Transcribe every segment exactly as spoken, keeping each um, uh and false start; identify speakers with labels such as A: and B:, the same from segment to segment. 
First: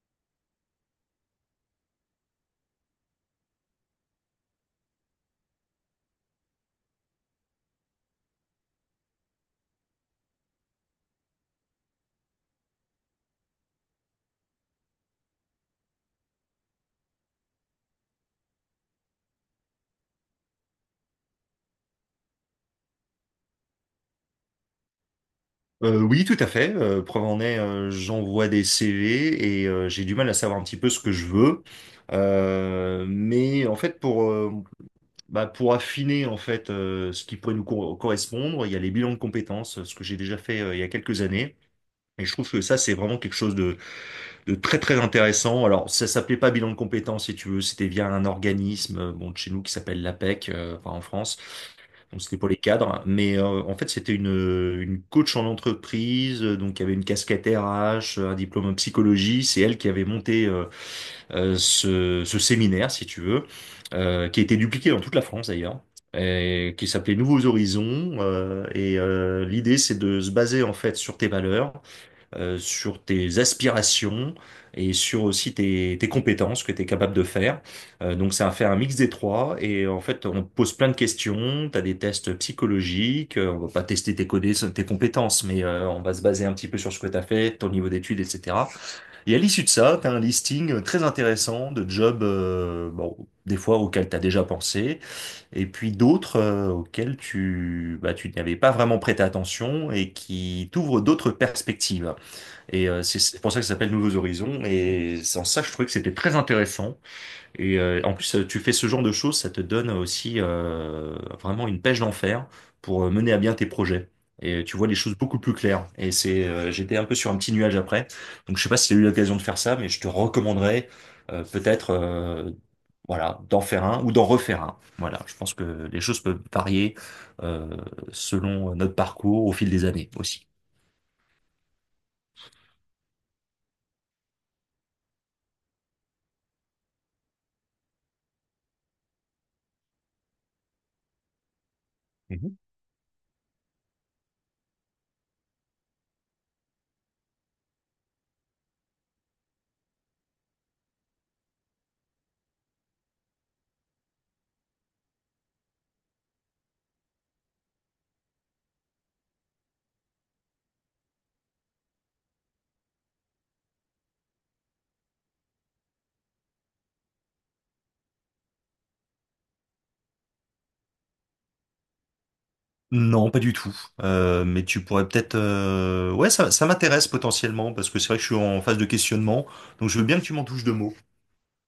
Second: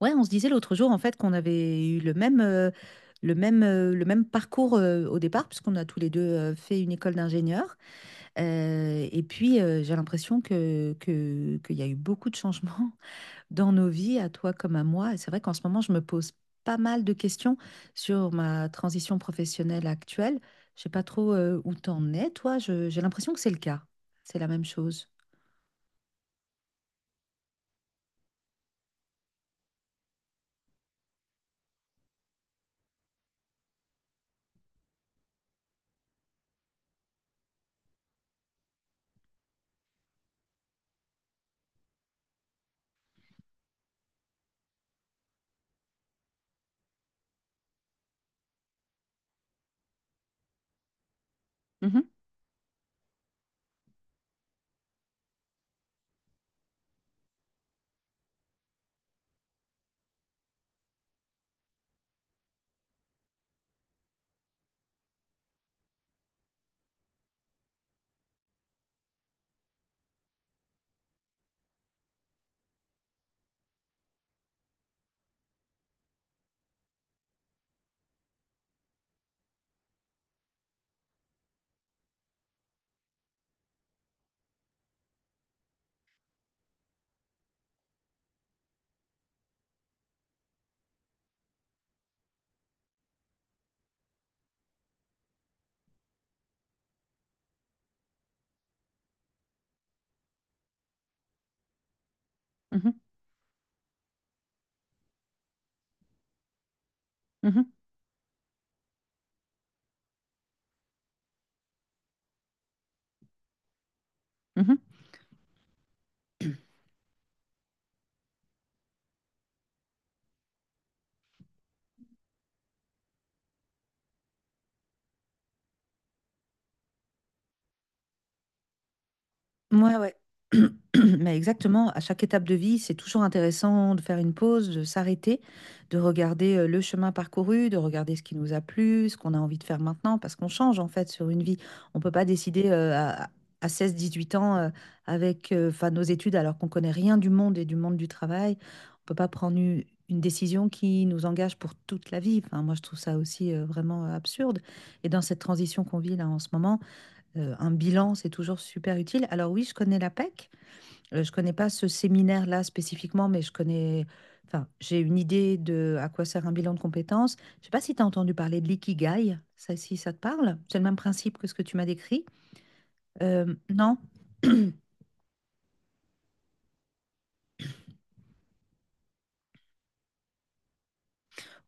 A: Ouais, on se disait l'autre jour en fait qu'on avait eu le même, euh, le même, euh, le même parcours euh, au départ, puisqu'on a tous les deux euh, fait une école d'ingénieur. Euh, et puis euh, j'ai l'impression que, que, qu'il y a eu beaucoup de changements dans nos vies, à toi comme à moi. Et c'est vrai qu'en ce moment, je me pose pas mal de questions sur ma transition professionnelle actuelle. Je sais pas trop euh, où t'en es, toi. Je- j'ai l'impression que c'est le cas. C'est la même chose.
B: Euh, oui, tout à fait. Euh, preuve en est, euh, j'envoie des C V et euh, j'ai du mal à savoir un petit peu ce que je veux. Euh, mais en fait, pour euh, bah, pour affiner en fait euh, ce qui pourrait nous co- correspondre, il y a les bilans de compétences, ce que j'ai déjà fait euh, il y a quelques années. Et je trouve que ça, c'est vraiment quelque chose de, de très très intéressant. Alors, ça s'appelait pas bilan de compétences, si tu veux, c'était via un organisme, euh, bon, de chez nous qui s'appelle l'APEC, euh, enfin, en France.
A: Mhm,
B: Donc, c'était pour les cadres, mais euh, en fait c'était une, une coach en entreprise, euh, donc il y avait une casquette R H, un diplôme en psychologie, c'est elle qui avait monté euh, euh, ce, ce séminaire, si tu veux, euh, qui a été dupliqué dans toute la France d'ailleurs, et qui s'appelait Nouveaux Horizons. euh, et euh, l'idée c'est de se baser en fait sur tes valeurs euh, sur tes aspirations et sur aussi tes, tes compétences que tu es capable de faire. Euh, donc c'est a faire un mix des trois et en fait on te pose plein de questions, tu as des tests psychologiques, euh, on va pas tester tes codés, tes compétences, mais euh, on va se baser un petit peu sur ce que tu as fait, ton niveau d'études, et cetera. Et à l'issue de ça, tu as un listing euh, très intéressant de jobs, euh, bon, des fois auxquels tu as déjà pensé, et puis d'autres euh, auxquels tu, bah, tu n'avais pas vraiment prêté attention et qui t'ouvrent d'autres perspectives. Et
A: mhm,
B: euh, c'est c'est pour ça que ça s'appelle Nouveaux Horizons. Et c'est en ça, je trouvais que c'était très intéressant.
A: mhm,
B: Et euh, en plus, euh, tu fais ce genre de choses, ça te donne aussi euh, vraiment une pêche d'enfer pour euh, mener à bien tes projets. Et
A: mhm.
B: tu vois les choses beaucoup plus claires. Et c'est, euh, j'étais un peu sur un petit nuage après. Donc je sais pas si tu as eu l'occasion de faire ça, mais je te recommanderais euh, peut-être euh, voilà, d'en faire un ou d'en refaire un. Voilà, je pense que les choses peuvent varier euh, selon notre parcours au fil des
A: Ouais,
B: années
A: ouais.
B: aussi.
A: Mais exactement, à chaque étape de vie, c'est toujours intéressant de faire une pause, de s'arrêter, de regarder euh, le chemin parcouru, de regarder ce qui nous a plu, ce qu'on a envie de faire maintenant, parce qu'on change en fait sur une vie. On ne peut pas décider euh, à, à seize dix-huit ans euh, avec euh, 'fin, nos études alors qu'on connaît rien du monde et du monde du travail. On ne peut pas prendre une, une décision qui nous engage pour toute la vie. Enfin, moi, je trouve ça aussi euh, vraiment absurde. Et dans cette transition qu'on vit là en ce moment, euh, un bilan, c'est toujours super utile. Alors oui, je connais l'APEC. Euh, je connais pas ce séminaire-là spécifiquement, mais je connais, enfin, j'ai une idée de à quoi sert un bilan de compétences. Je sais pas si tu as entendu parler de l'ikigai, ça, si ça te parle. C'est le même principe que ce que tu m'as décrit.
B: Non, pas du
A: Euh,
B: tout.
A: non?
B: Euh, mais tu pourrais peut-être... euh, ouais, ça, ça m'intéresse potentiellement, parce que c'est vrai que je suis en phase de questionnement, donc je veux bien que tu m'en touches deux mots.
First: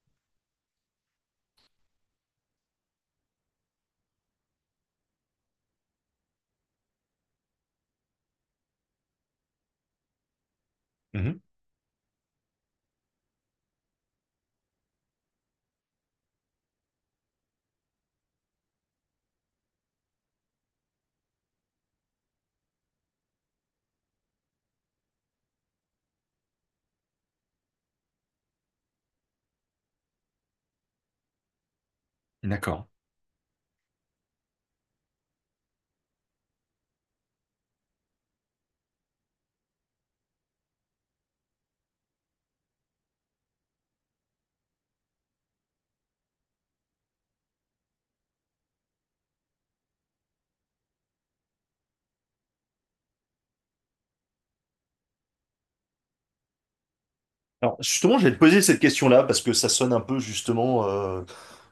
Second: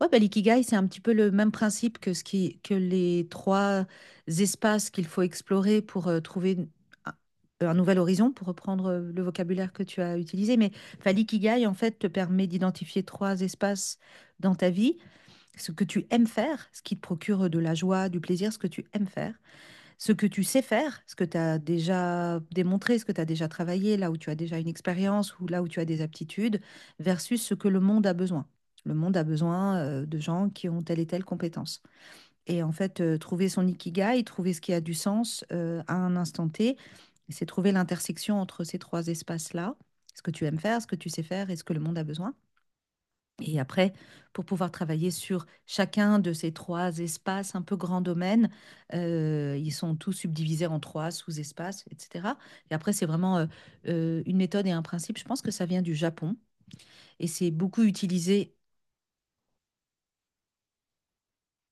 A: Ouais, bah, l'ikigai, c'est un petit peu le même principe que ce qui, que les trois espaces qu'il faut explorer pour euh, trouver une- un, un nouvel horizon, pour reprendre euh, le vocabulaire que tu as utilisé. Mais enfin,
B: Mhm.
A: l'ikigai, en fait, te permet d'identifier trois espaces dans ta vie, ce que tu aimes faire, ce qui te procure de la joie, du plaisir, ce que tu aimes faire ce que tu sais faire, ce que tu as déjà démontré, ce que tu as déjà travaillé, là où tu as déjà une expérience ou là où tu as des aptitudes, versus ce que le monde a besoin. Le monde a besoin euh, de gens qui ont telle et telle compétence. Et en
B: D'accord.
A: fait, euh, trouver son ikigai, trouver ce qui a du sens euh, à un instant T, c'est trouver l'intersection entre ces trois espaces-là, ce que tu aimes faire, ce que tu sais faire et ce que le monde a besoin. Et après, pour pouvoir travailler sur chacun de ces trois espaces un peu grands domaines, euh, ils sont tous subdivisés en trois sous-espaces, et cetera. Et après, c'est vraiment euh, euh, une méthode et un principe. Je pense que ça vient du Japon et c'est
B: Alors
A: beaucoup
B: justement, je vais te
A: utilisé.
B: poser cette question-là, parce que ça sonne un peu justement euh,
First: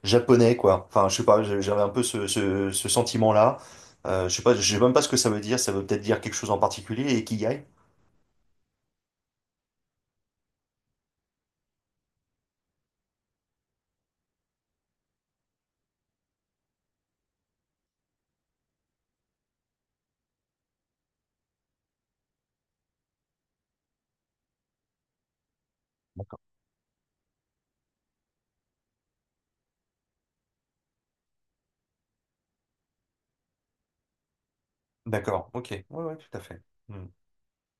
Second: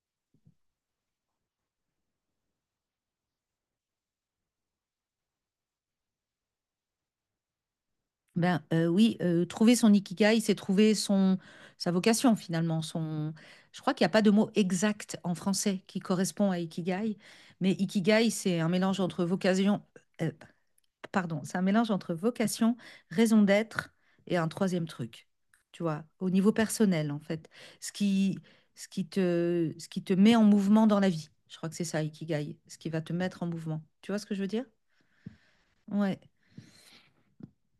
B: japonais, quoi. Enfin, je sais pas, j'ai- j'avais un peu ce, ce, ce sentiment-là. Euh, je sais pas, je sais même pas ce que ça veut dire, ça veut peut-être dire quelque chose en particulier, et qu'il y aille.
A: Ben euh, oui, euh, trouver son ikigai, c'est trouver son sa vocation finalement. Son, je crois qu'il n'y a pas de mot exact en français qui correspond à ikigai, mais ikigai, c'est un mélange entre vocation, euh, pardon, c'est un mélange entre vocation, raison d'être et un troisième truc, tu vois, au
B: D'accord.
A: niveau personnel, en fait. Ce qui, ce qui te, Ce qui te met en mouvement dans la vie. Je crois que c'est ça, Ikigai, ce qui va te mettre en mouvement. Tu vois ce que je veux dire?
B: D'accord, ok. Ouais, ouais,
A: Ouais.
B: tout à fait. Hmm.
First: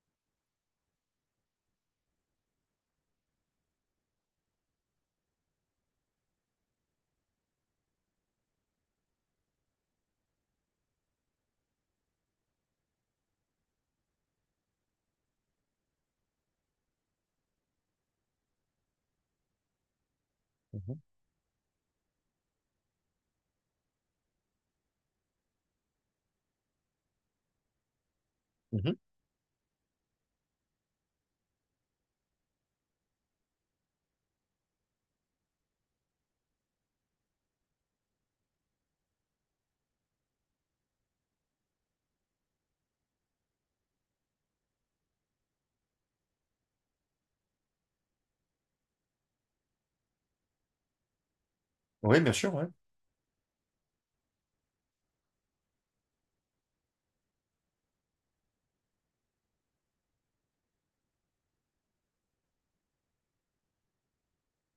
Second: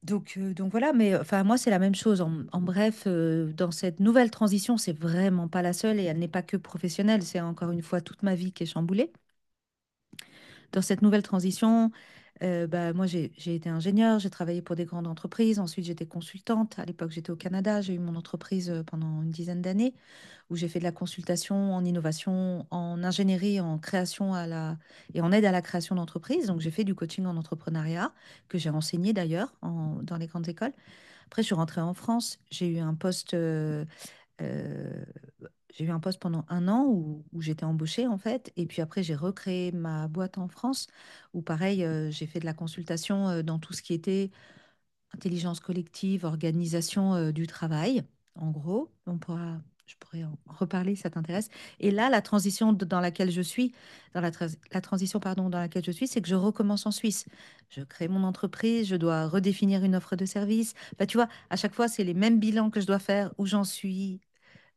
A: Donc, euh, donc voilà, mais enfin moi c'est la même chose. En, en bref, euh, dans cette nouvelle transition, c'est vraiment pas la seule et elle n'est pas que professionnelle. C'est encore une fois toute ma vie qui est chamboulée. Dans cette nouvelle transition, euh, bah, moi, j'ai j'ai été ingénieure, j'ai travaillé pour des grandes entreprises. Ensuite, j'étais consultante. À l'époque, j'étais au Canada. J'ai eu mon entreprise euh, pendant une dizaine d'années où j'ai fait de la
B: Mhm.
A: consultation en innovation, en ingénierie, en création à la... et en aide à la création d'entreprises. Donc, j'ai fait du coaching en entrepreneuriat que j'ai
B: Mhm.
A: enseigné d'ailleurs en- dans les grandes écoles. Après, je suis rentrée en France. J'ai eu un poste euh, euh, j'ai eu un poste pendant un an où, où j'étais embauchée en fait, et puis après j'ai recréé ma boîte en France où pareil euh, j'ai fait de la consultation euh, dans tout ce qui était intelligence collective, organisation euh, du travail. En gros, on pourra, je pourrais en reparler si ça t'intéresse. Et là,
B: Oui,
A: la
B: bien sûr, ouais.
A: transition de- dans laquelle je suis, dans la, trans- la transition pardon dans laquelle je suis, c'est que je recommence en Suisse. Je crée mon entreprise, je dois redéfinir une offre de service. Bah, tu vois, à chaque fois c'est les mêmes bilans que je dois faire, où j'en suis,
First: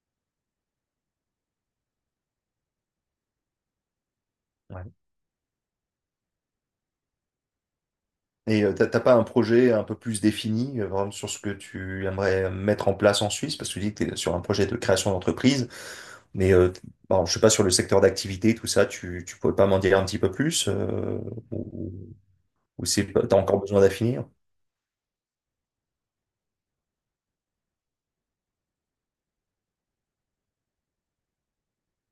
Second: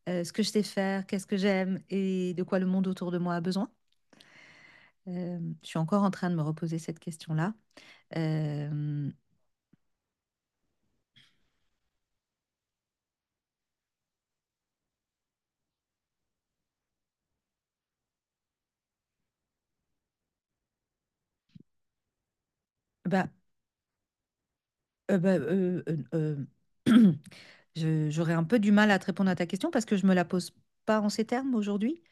A: euh, ce que je sais faire, qu'est-ce que j'aime et de quoi le monde autour de moi a besoin.
B: Ouais.
A: Euh, je suis encore en train de me reposer cette question-là.
B: Et euh, t'as t'as
A: Euh,
B: pas un projet un peu plus défini euh, vraiment sur ce que tu aimerais mettre en place en Suisse? Parce que tu dis que tu es sur un projet de création d'entreprise, mais euh, t- bon, je sais pas sur le secteur d'activité, tout ça, tu, tu pourrais pas m'en dire un petit peu plus euh, ou, ou c'est, pas-
A: Bah,
B: t'as encore besoin d'affinir?
A: euh, bah, euh, euh, euh, je- J'aurais un peu du mal à te répondre à ta question parce que je me la pose pas en ces termes aujourd'hui.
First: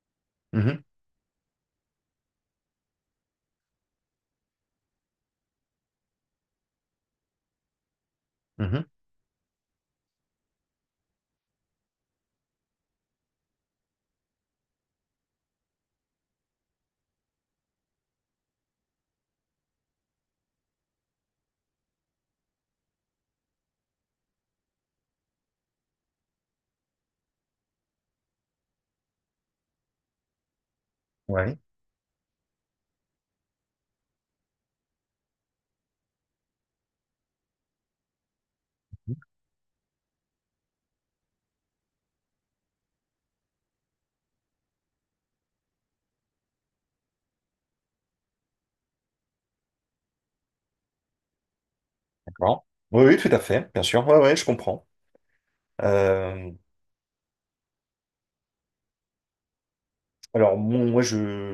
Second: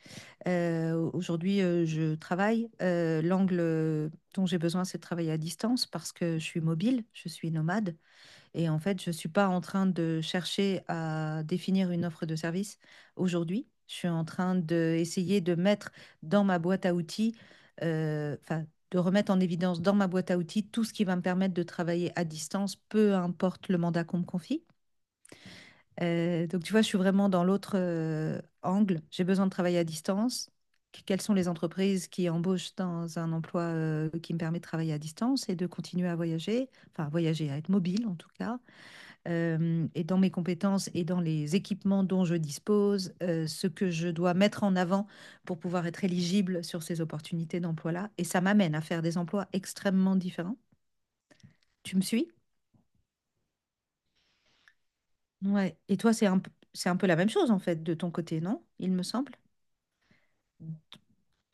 B: Mhm,
A: Euh, aujourd'hui, euh, je travaille. Euh, l'angle euh, dont j'ai besoin, c'est de travailler à distance parce que je suis mobile, je suis nomade. Et en
B: mhm,
A: fait, je ne suis pas en train de chercher à définir une offre de service aujourd'hui. Je suis en train d'essayer de mettre dans ma boîte à outils, euh, enfin, de remettre en évidence dans ma boîte à outils tout ce qui va me permettre de travailler à distance, peu importe le mandat qu'on me confie. Euh, donc, tu vois, je suis vraiment dans l'autre euh, angle. J'ai besoin de travailler à distance. Qu- Quelles sont les
B: ouais,
A: entreprises qui embauchent dans un emploi euh, qui me permet de travailler à distance et de continuer à voyager, enfin, à voyager, à être mobile en tout cas euh, et dans mes compétences et dans les équipements dont je dispose, euh, ce que je dois mettre en avant pour pouvoir être éligible sur ces opportunités d'emploi-là. Et ça m'amène à faire des emplois extrêmement différents. Tu me suis?
B: d'accord. Oui, oui, tout à fait, bien sûr. Ouais, ouais, je comprends.
A: Ouais. Et toi, c'est un, p-
B: Euh,
A: c'est un peu la même chose, en fait, de ton côté, non? Il me semble.
B: alors, mon- moi,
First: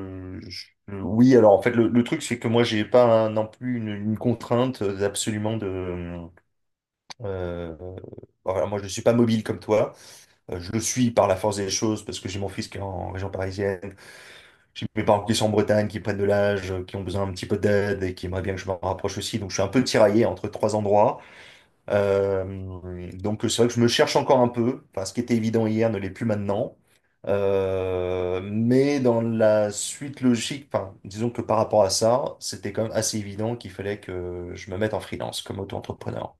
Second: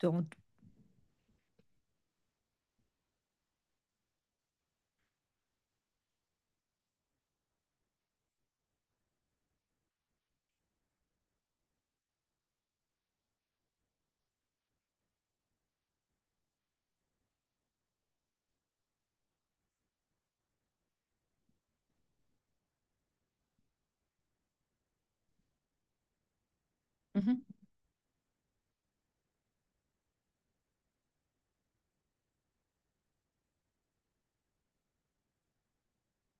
A: Dans-
B: je- oui, alors en fait, le, le truc, c'est que moi, j'ai pas un- non plus une, une contrainte euh, absolument de Euh, bon, voilà, moi, je ne suis pas mobile comme toi. Euh, je le suis par la force des choses parce que j'ai mon fils qui est en région parisienne. J'ai mes parents qui sont en Bretagne, qui prennent de l'âge, euh, qui ont besoin un petit peu d'aide et qui aimeraient bien que je m'en rapproche aussi. Donc, je suis un peu tiraillé entre trois endroits. Euh, donc, c'est vrai que je me cherche encore un peu. Enfin, ce qui était évident hier ne l'est plus maintenant.
A: Mhm,
B: Euh, mais dans la suite logique, enfin, disons que par rapport à ça, c'était quand même assez évident qu'il fallait que je me mette en freelance comme auto-entrepreneur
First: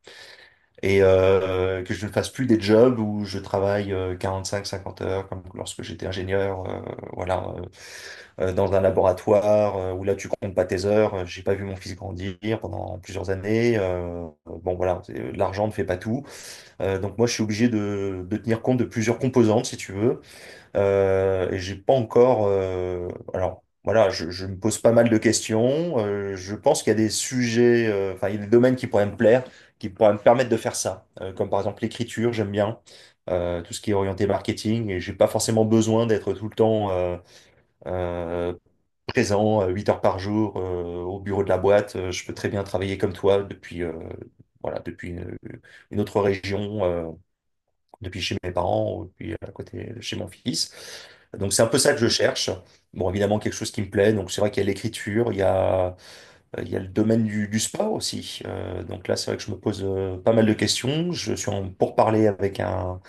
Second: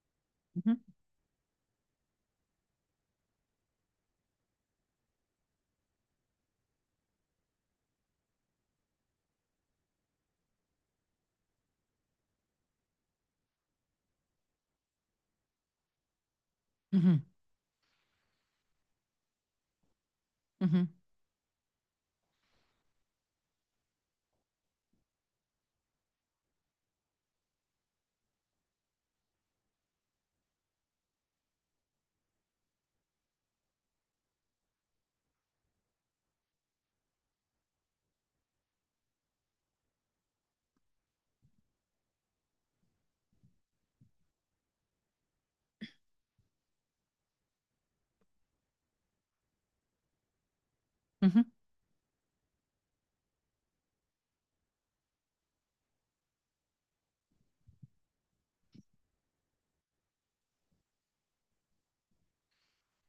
A: mhm,
B: et euh, que je ne fasse plus des jobs où je travaille euh, quarante-cinq à cinquante heures comme lorsque j'étais ingénieur, euh, voilà, euh, euh, dans un laboratoire euh, où là tu comptes pas tes heures. Euh, J'ai pas vu mon fils grandir pendant plusieurs années. Euh, bon, voilà, c'est- l'argent ne fait pas tout. Euh, donc
A: mhm,
B: moi je suis obligé de, de tenir compte de plusieurs composantes si tu veux.
A: mhm,
B: Euh, et j'ai pas encore. Euh, alors voilà, je, je me pose pas mal de questions. Euh, je pense qu'il y a des sujets, euh, enfin il y a des domaines qui pourraient me plaire, qui pourraient me permettre de faire ça. Euh, comme par exemple l'écriture, j'aime bien. Euh, tout ce qui est orienté marketing et j'ai pas forcément besoin d'être tout le temps euh, euh, présent euh, huit heures par jour euh, au bureau de la boîte. Euh, Je peux très bien travailler comme toi depuis euh, voilà, depuis une, une autre région. Euh, depuis chez mes parents ou depuis à côté de chez mon fils.
A: mhm.
B: Donc c'est un peu ça que je cherche. Bon, évidemment, quelque chose qui me plaît. Donc c'est vrai qu'il y a l'écriture, il y a, euh, il y a le domaine du, du sport aussi. Euh, donc là, c'est vrai que je me pose euh, pas mal de questions. Je suis en pourparlers avec un,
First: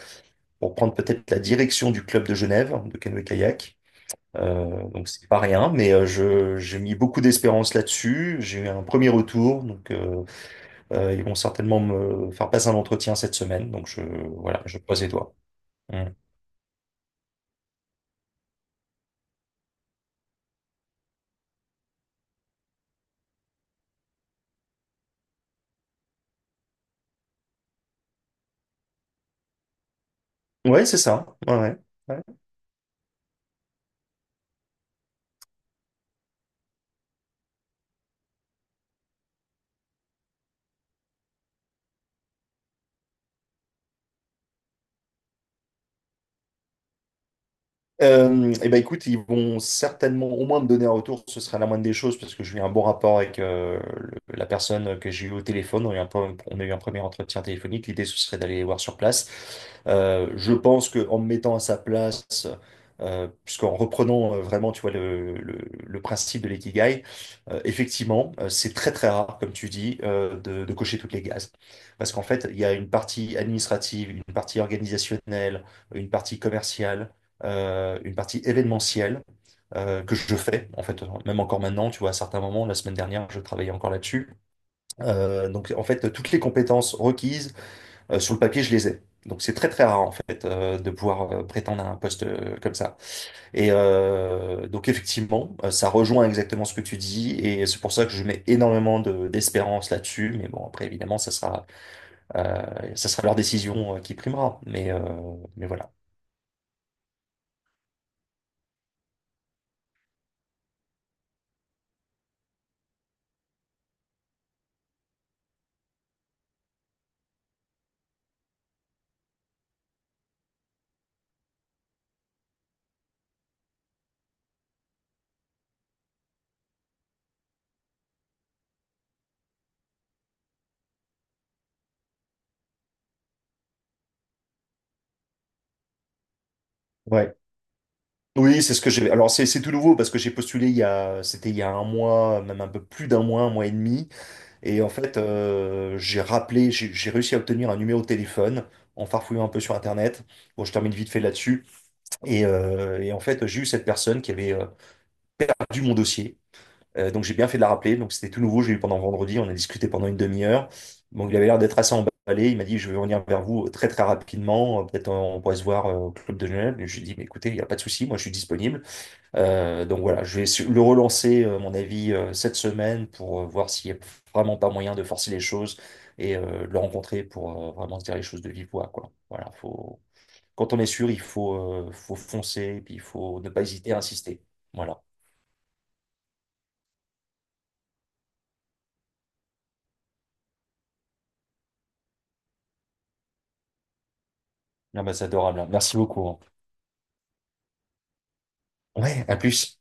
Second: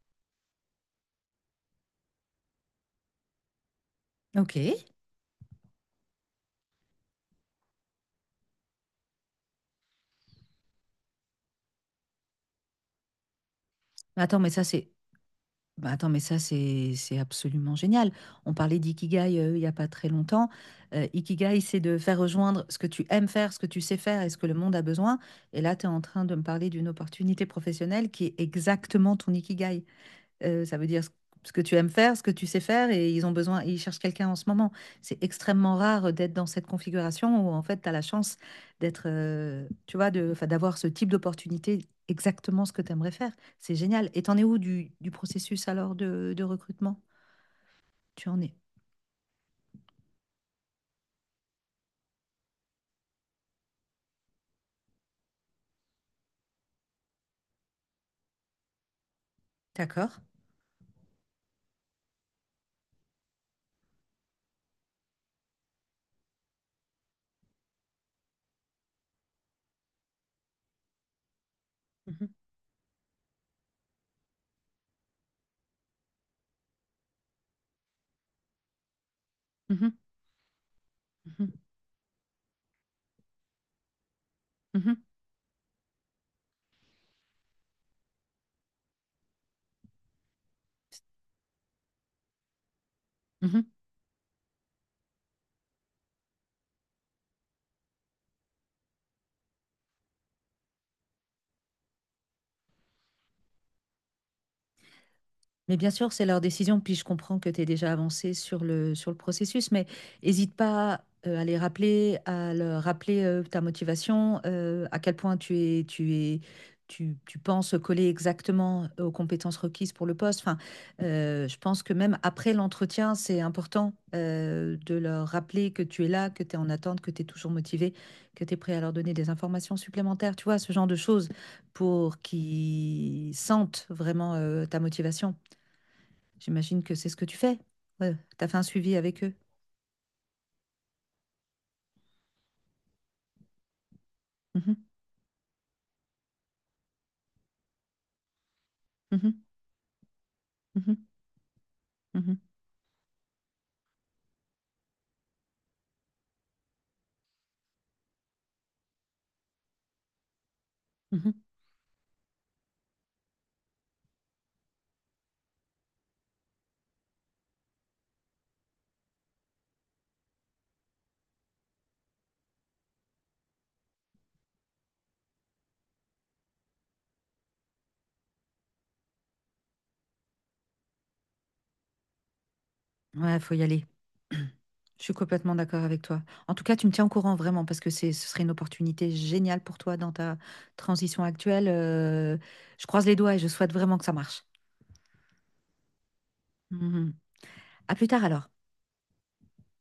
B: pour prendre peut-être la direction du club de Genève, de canoë-kayak.
A: Ok.
B: Euh, donc c'est pas rien, mais euh, je, j'ai mis beaucoup d'espérance là-dessus. J'ai eu un premier retour, donc euh, euh, ils vont certainement me faire passer un entretien cette semaine. Donc je,
A: Attends, mais
B: voilà,
A: ça,
B: je
A: c'est
B: croise les doigts.
A: Bah
B: Mmh.
A: attends, mais ça, c'est c'est absolument génial. On parlait d'ikigai euh, il n'y a pas très longtemps. Euh, Ikigai, c'est de faire rejoindre ce que tu aimes faire, ce que tu sais faire et ce que le monde a besoin. Et là, tu es en train de me parler d'une opportunité professionnelle qui est exactement ton ikigai. Euh, ça
B: Ouais,
A: veut
B: c'est
A: dire ce
B: ça.
A: ce
B: Ouais,
A: que tu
B: ouais.
A: aimes faire,
B: Ouais.
A: ce que tu sais faire, et ils ont besoin, ils cherchent quelqu'un en ce moment. C'est extrêmement rare d'être dans cette configuration où en fait, tu as la chance d'être, euh, tu vois, de, 'fin, d'avoir ce type d'opportunité, exactement ce que tu aimerais faire. C'est génial. Et t'en es où du, du processus alors de, de recrutement? Tu en es.
B: Euh, eh ben écoute, ils vont certainement au moins me donner un retour, ce sera la moindre des choses, parce que j'ai eu un bon rapport avec euh, le- la personne que j'ai eu au téléphone. On a eu un, pre- on a eu un premier entretien téléphonique. L'idée, ce serait d'aller les voir sur place.
A: D'accord.
B: Euh, je pense que en me mettant à sa place, euh, puisqu'en reprenant euh, vraiment, tu vois, le, le, le principe de l'ikigai, euh, effectivement, euh, c'est très très rare, comme tu dis, euh, de, de cocher toutes les cases. Parce qu'en
A: Mhm,
B: fait, il y a une partie administrative, une partie organisationnelle, une partie commerciale euh, une partie événementielle
A: mhm,
B: euh, que je fais, en fait, même
A: mhm,
B: encore maintenant, tu vois, à certains moments, la semaine dernière, je travaillais encore là-dessus. Euh, donc, en fait, toutes les compétences requises euh, sur le papier, je les ai. Donc, c'est très, très rare, en fait, euh, de pouvoir euh, prétendre à un poste euh, comme ça.
A: mhm,
B: Et
A: mhm.
B: euh, donc, effectivement, euh, ça rejoint exactement ce que tu dis, et c'est pour ça que je mets énormément de- d'espérance là-dessus. Mais bon, après, évidemment, ça sera, euh, ça sera leur décision euh, qui primera. Mais, euh, mais
A: Mais bien
B: voilà.
A: sûr, c'est leur décision, puis je comprends que tu es déjà avancé sur le, sur le processus, mais hésite pas euh, à les rappeler, à leur rappeler euh, ta motivation, euh, à quel point tu es, tu es, tu, tu penses coller exactement aux compétences requises pour le poste. Enfin, euh, je pense que même après l'entretien, c'est important euh, de leur rappeler que tu es là, que tu es en attente, que tu es toujours motivé, que tu es prêt à leur donner des informations supplémentaires, tu vois, ce genre de choses pour qu'ils sentent vraiment euh, ta motivation. J'imagine que c'est ce que
B: Ouais.
A: tu fais. Ouais, t'as fait un
B: Oui, c'est ce que
A: suivi
B: j'ai.
A: avec
B: Alors
A: eux.
B: c'est c'est tout nouveau parce que j'ai postulé il y a, c'était il y a un mois, même un peu plus d'un mois, un mois et demi. Et
A: Mhm,
B: en fait, euh, j'ai rappelé, j'ai j'ai réussi à obtenir un numéro de téléphone en
A: mhm,
B: farfouillant un peu sur Internet. Bon, je termine
A: mhm,
B: vite fait là-dessus.
A: mhm,
B: Et, euh, et en fait, j'ai eu cette personne qui avait euh, perdu mon dossier. Euh, donc j'ai bien fait de la rappeler. Donc c'était tout nouveau. J'ai eu pendant vendredi. On a discuté pendant une demi-heure. Donc il avait l'air d'être assez emballé. Il m'a dit, je vais revenir vers vous euh, très très rapidement. Euh, Peut-être on pourrait se voir euh, au club de Genève. Et je lui ai dit, mais écoutez, il n'y a pas de souci. Moi, je suis disponible. Euh, donc voilà, je vais le relancer, euh, à mon avis, euh, cette semaine pour euh, voir s'il n'y a vraiment pas moyen de forcer les choses et euh, de le rencontrer pour euh, vraiment se dire les choses de vive voix, quoi. Voilà, faut... Quand on est sûr, il faut, euh, faut foncer et puis il
A: mhm. Ouais,
B: faut ne
A: faut
B: pas
A: y aller.
B: hésiter à insister. Voilà.
A: Je suis complètement d'accord avec toi. En tout cas, tu me tiens au courant vraiment parce que c'est, ce serait une opportunité géniale pour toi dans ta transition actuelle. Euh, je croise les doigts et je souhaite vraiment que ça marche.
B: Non, bah, c'est adorable, hein. Merci beaucoup, hein.
A: Mhm. À plus tard alors.
B: Ouais, à plus.